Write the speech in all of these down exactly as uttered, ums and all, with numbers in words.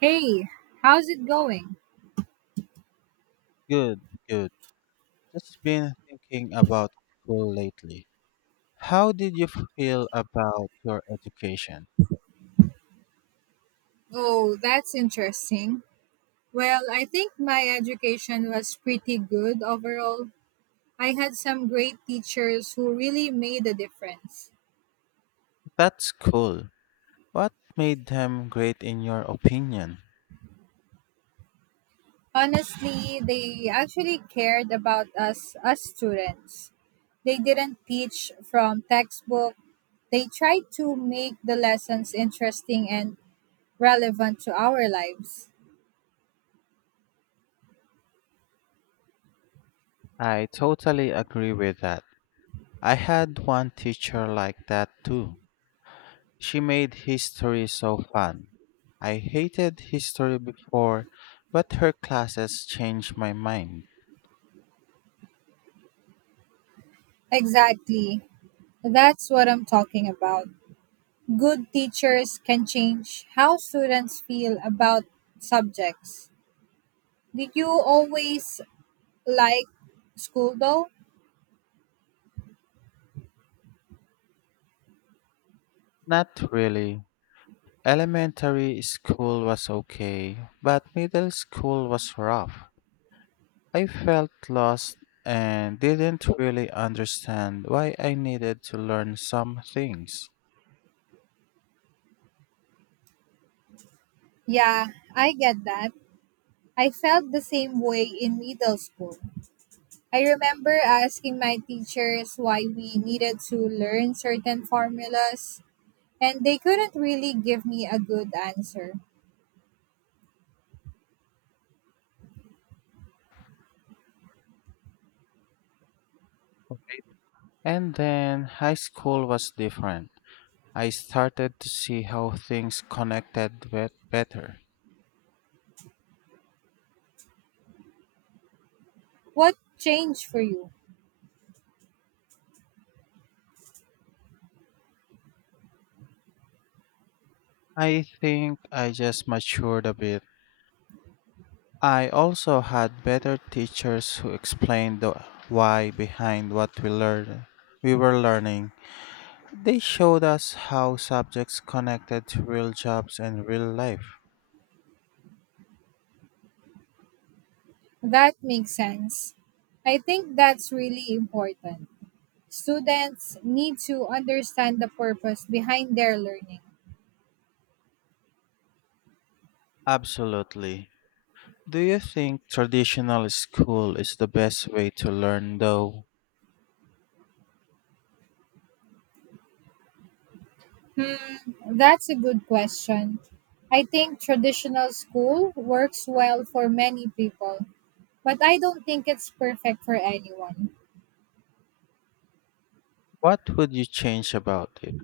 Hey, how's it going? Good, good. Just been thinking about school lately. How did you feel about your education? Oh, that's interesting. Well, I think my education was pretty good overall. I had some great teachers who really made a difference. That's cool. What made them great in your opinion? Honestly, they actually cared about us as students. They didn't teach from textbook. They tried to make the lessons interesting and relevant to our lives. I totally agree with that. I had one teacher like that too. She made history so fun. I hated history before, but her classes changed my mind. Exactly. That's what I'm talking about. Good teachers can change how students feel about subjects. Did you always like school though? Not really. Elementary school was okay, but middle school was rough. I felt lost and didn't really understand why I needed to learn some things. Yeah, I get that. I felt the same way in middle school. I remember asking my teachers why we needed to learn certain formulas, and they couldn't really give me a good answer. And then high school was different. I started to see how things connected bet- better. What changed for you? I think I just matured a bit. I also had better teachers who explained the why behind what we learned we were learning. They showed us how subjects connected to real jobs and real life. That makes sense. I think that's really important. Students need to understand the purpose behind their learning. Absolutely. Do you think traditional school is the best way to learn, though? Hmm, that's a good question. I think traditional school works well for many people, but I don't think it's perfect for anyone. What would you change about it?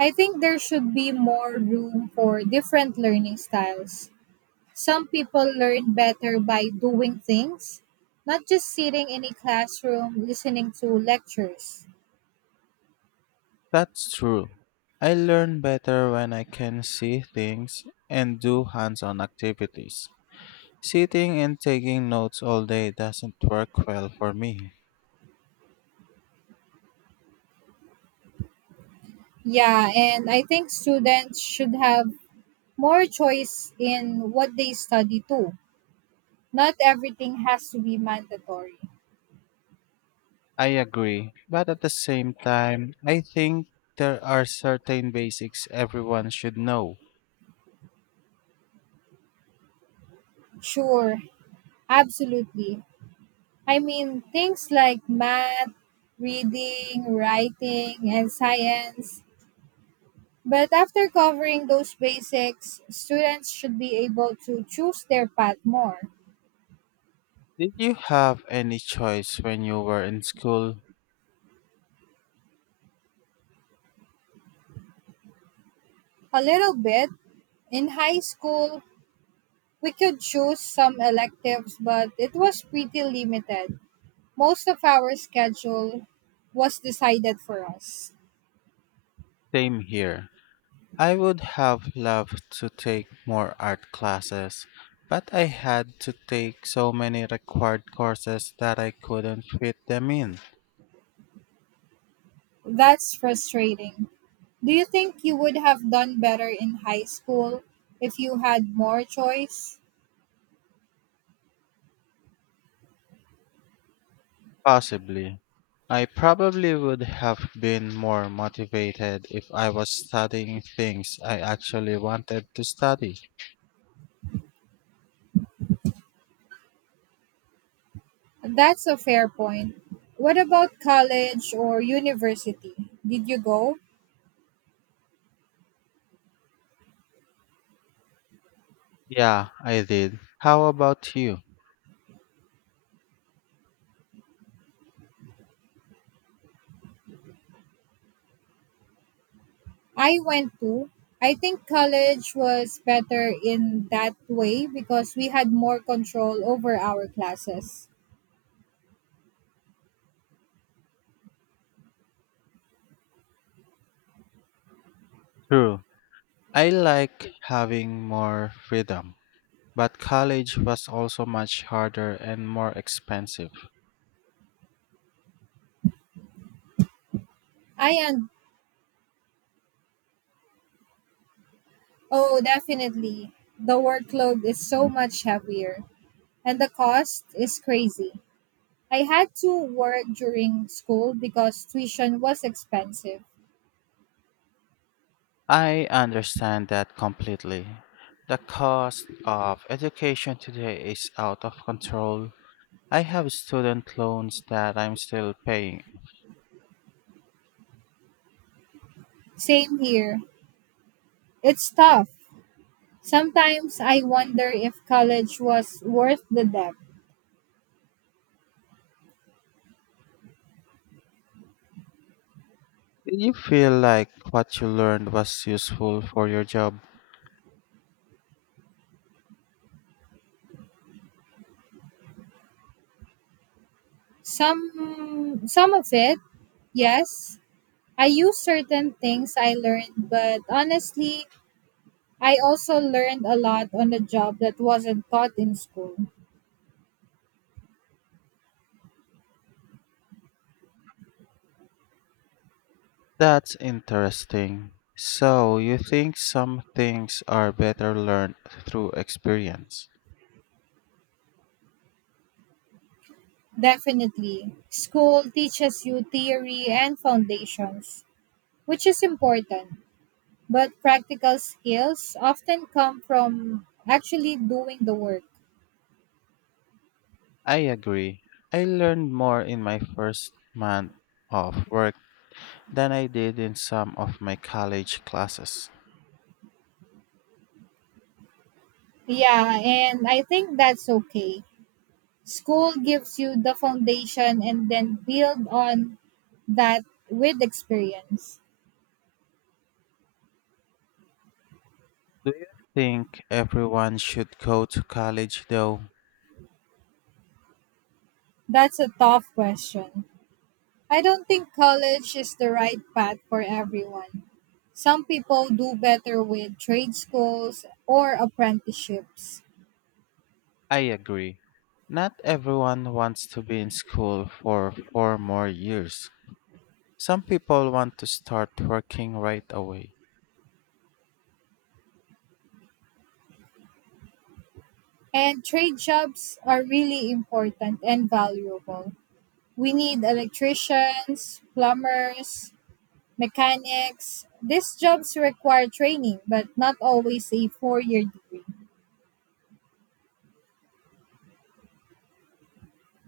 I think there should be more room for different learning styles. Some people learn better by doing things, not just sitting in a classroom listening to lectures. That's true. I learn better when I can see things and do hands on activities. Sitting and taking notes all day doesn't work well for me. Yeah, and I think students should have more choice in what they study too. Not everything has to be mandatory. I agree, but at the same time, I think there are certain basics everyone should know. Sure, absolutely. I mean, things like math, reading, writing, and science. But after covering those basics, students should be able to choose their path more. Did you have any choice when you were in school? A little bit. In high school, we could choose some electives, but it was pretty limited. Most of our schedule was decided for us. Same here. I would have loved to take more art classes, but I had to take so many required courses that I couldn't fit them in. That's frustrating. Do you think you would have done better in high school if you had more choice? Possibly. I probably would have been more motivated if I was studying things I actually wanted to study. That's a fair point. What about college or university? Did you go? Yeah, I did. How about you? I went to. I think college was better in that way because we had more control over our classes. True. I like having more freedom, but college was also much harder and more expensive. I and Oh, definitely. The workload is so much heavier, and the cost is crazy. I had to work during school because tuition was expensive. I understand that completely. The cost of education today is out of control. I have student loans that I'm still paying. Same here. It's tough. Sometimes I wonder if college was worth the debt. Do you feel like what you learned was useful for your job? Some some of it, yes. I use certain things I learned, but honestly, I also learned a lot on the job that wasn't taught in school. That's interesting. So, you think some things are better learned through experience? Definitely. School teaches you theory and foundations, which is important. But practical skills often come from actually doing the work. I agree. I learned more in my first month of work than I did in some of my college classes. Yeah, and I think that's okay. School gives you the foundation and then build on that with experience. Do you think everyone should go to college though? That's a tough question. I don't think college is the right path for everyone. Some people do better with trade schools or apprenticeships. I agree. Not everyone wants to be in school for four more years. Some people want to start working right away. And trade jobs are really important and valuable. We need electricians, plumbers, mechanics. These jobs require training, but not always a four year degree,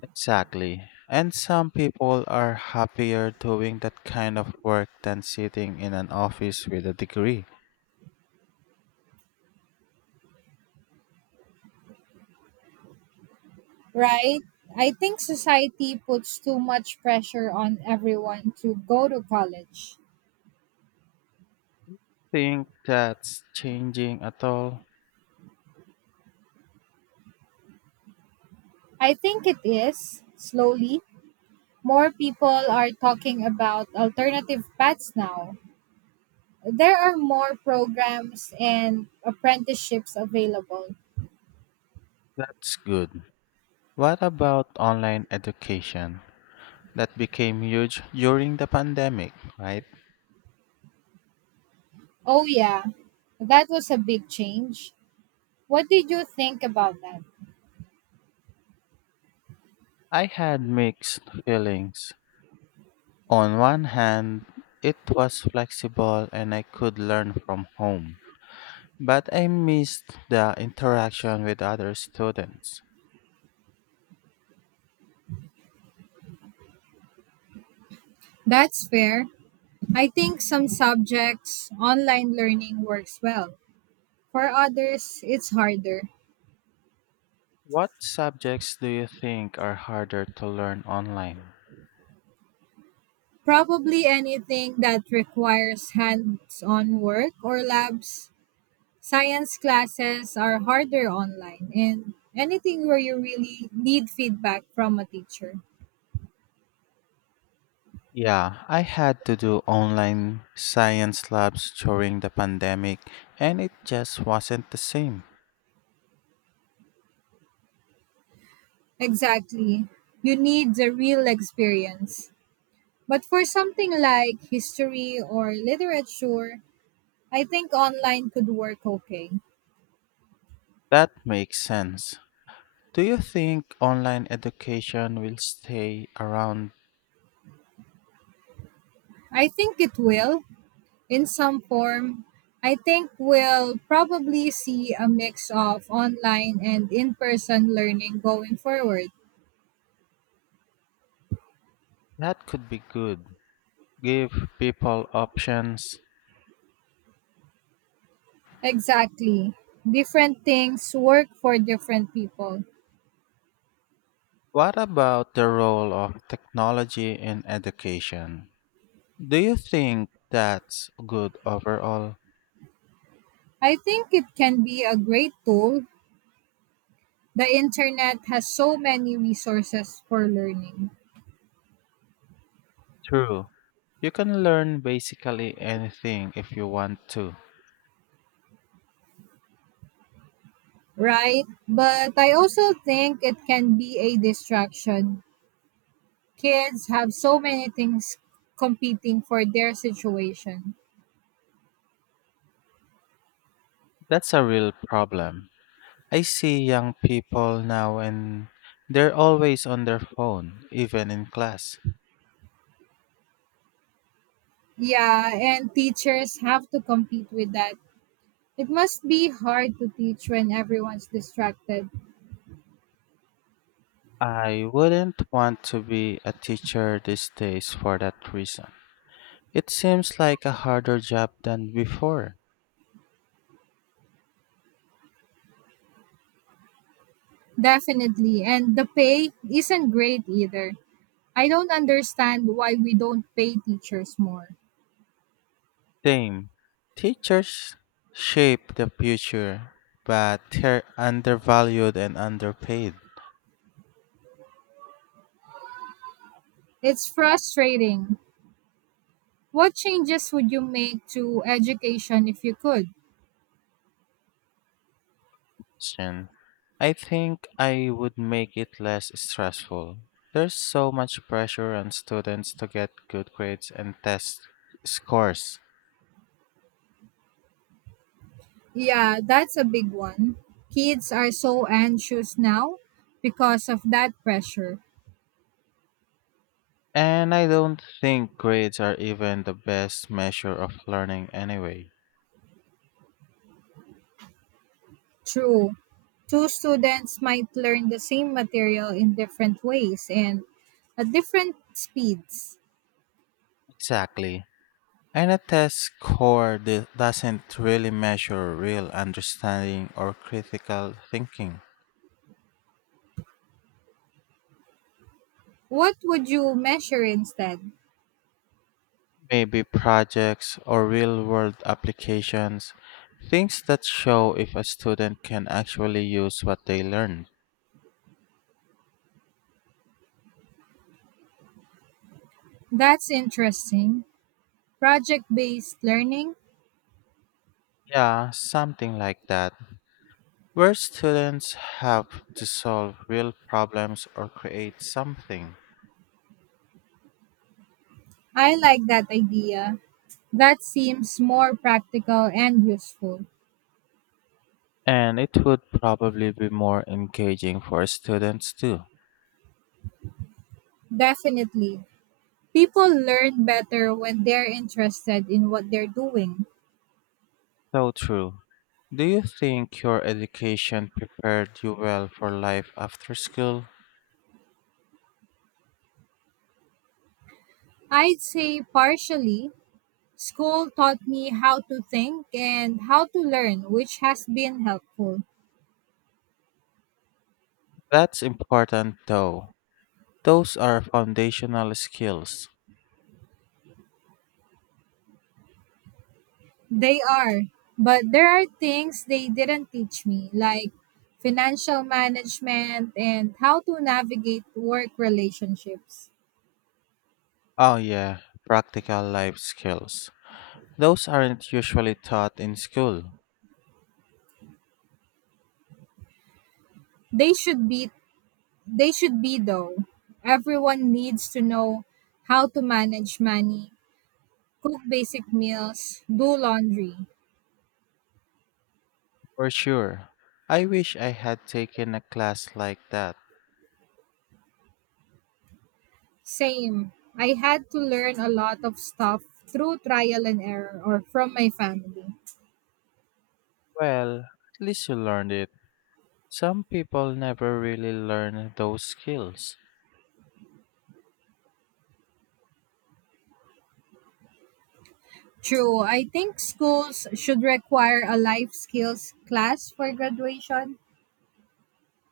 Exactly. And some people are happier doing that kind of work than sitting in an office with a degree. right? I think society puts too much pressure on everyone to go to college. Think that's changing at all? I think it is, slowly, more people are talking about alternative paths now. There are more programs and apprenticeships available. That's good. What about online education? That became huge during the pandemic, right? Oh, yeah, that was a big change. What did you think about that? I had mixed feelings. On one hand, it was flexible and I could learn from home, but I missed the interaction with other students. That's fair. I think some subjects online learning works well. For others, it's harder. What subjects do you think are harder to learn online? Probably anything that requires hands on work or labs. Science classes are harder online, and anything where you really need feedback from a teacher. Yeah, I had to do online science labs during the pandemic and it just wasn't the same. Exactly. You need the real experience. But for something like history or literature, I think online could work okay. That makes sense. Do you think online education will stay around? I think it will in some form. I think we'll probably see a mix of online and in person learning going forward. That could be good. Give people options. Exactly. Different things work for different people. What about the role of technology in education? Do you think that's good overall? I think it can be a great tool. The internet has so many resources for learning, True. You can learn basically anything if you want to. right? But I also think it can be a distraction. Kids have so many things competing for their situation. That's a real problem. I see young people now and they're always on their phone, even in class. Yeah, and teachers have to compete with that. It must be hard to teach when everyone's distracted. I wouldn't want to be a teacher these days for that reason. It seems like a harder job than before. Definitely. And the pay isn't great either. I don't understand why we don't pay teachers more. Same. Teachers shape the future, but they're undervalued and underpaid. It's frustrating. What changes would you make to education if you could? Question. I think I would make it less stressful. There's so much pressure on students to get good grades and test scores. Yeah, that's a big one. Kids are so anxious now because of that pressure. And I don't think grades are even the best measure of learning anyway. True. Two students might learn the same material in different ways and at different speeds. Exactly. And a test score do- doesn't really measure real understanding or critical thinking. What would you measure instead? Maybe projects or real world applications, things that show if a student can actually use what they learn. That's interesting. Project based learning? Yeah, something like that. Where students have to solve real problems or create something. I like that idea. That seems more practical and useful. And it would probably be more engaging for students too. Definitely. People learn better when they're interested in what they're doing. So true. Do you think your education prepared you well for life after school? I'd say partially. School taught me how to think and how to learn, which has been helpful. That's important though. Those are foundational skills. They are, but there are things they didn't teach me, like financial management and how to navigate work relationships. Oh, yeah, practical life skills. Those aren't usually taught in school, They should be they should be though. Everyone needs to know how to manage money, cook basic meals, do laundry. for sure. I wish I had taken a class like that. Same. I had to learn a lot of stuff through trial and error or from my family. Well, at least you learned it. Some people never really learn those skills. True. I think schools should require a life skills class for graduation.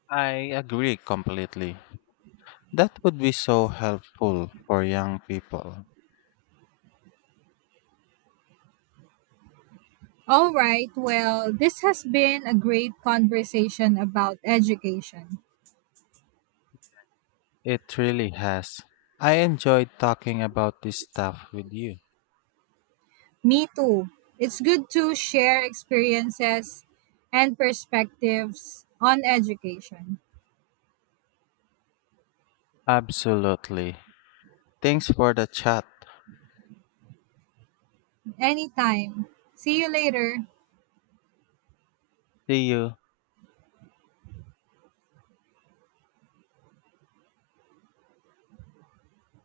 I agree completely. That would be so helpful for young people. All right. Well, this has been a great conversation about education. It really has. I enjoyed talking about this stuff with you. Me too. It's good to share experiences and perspectives on education. Absolutely. Thanks for the chat. Anytime. See you later. See you.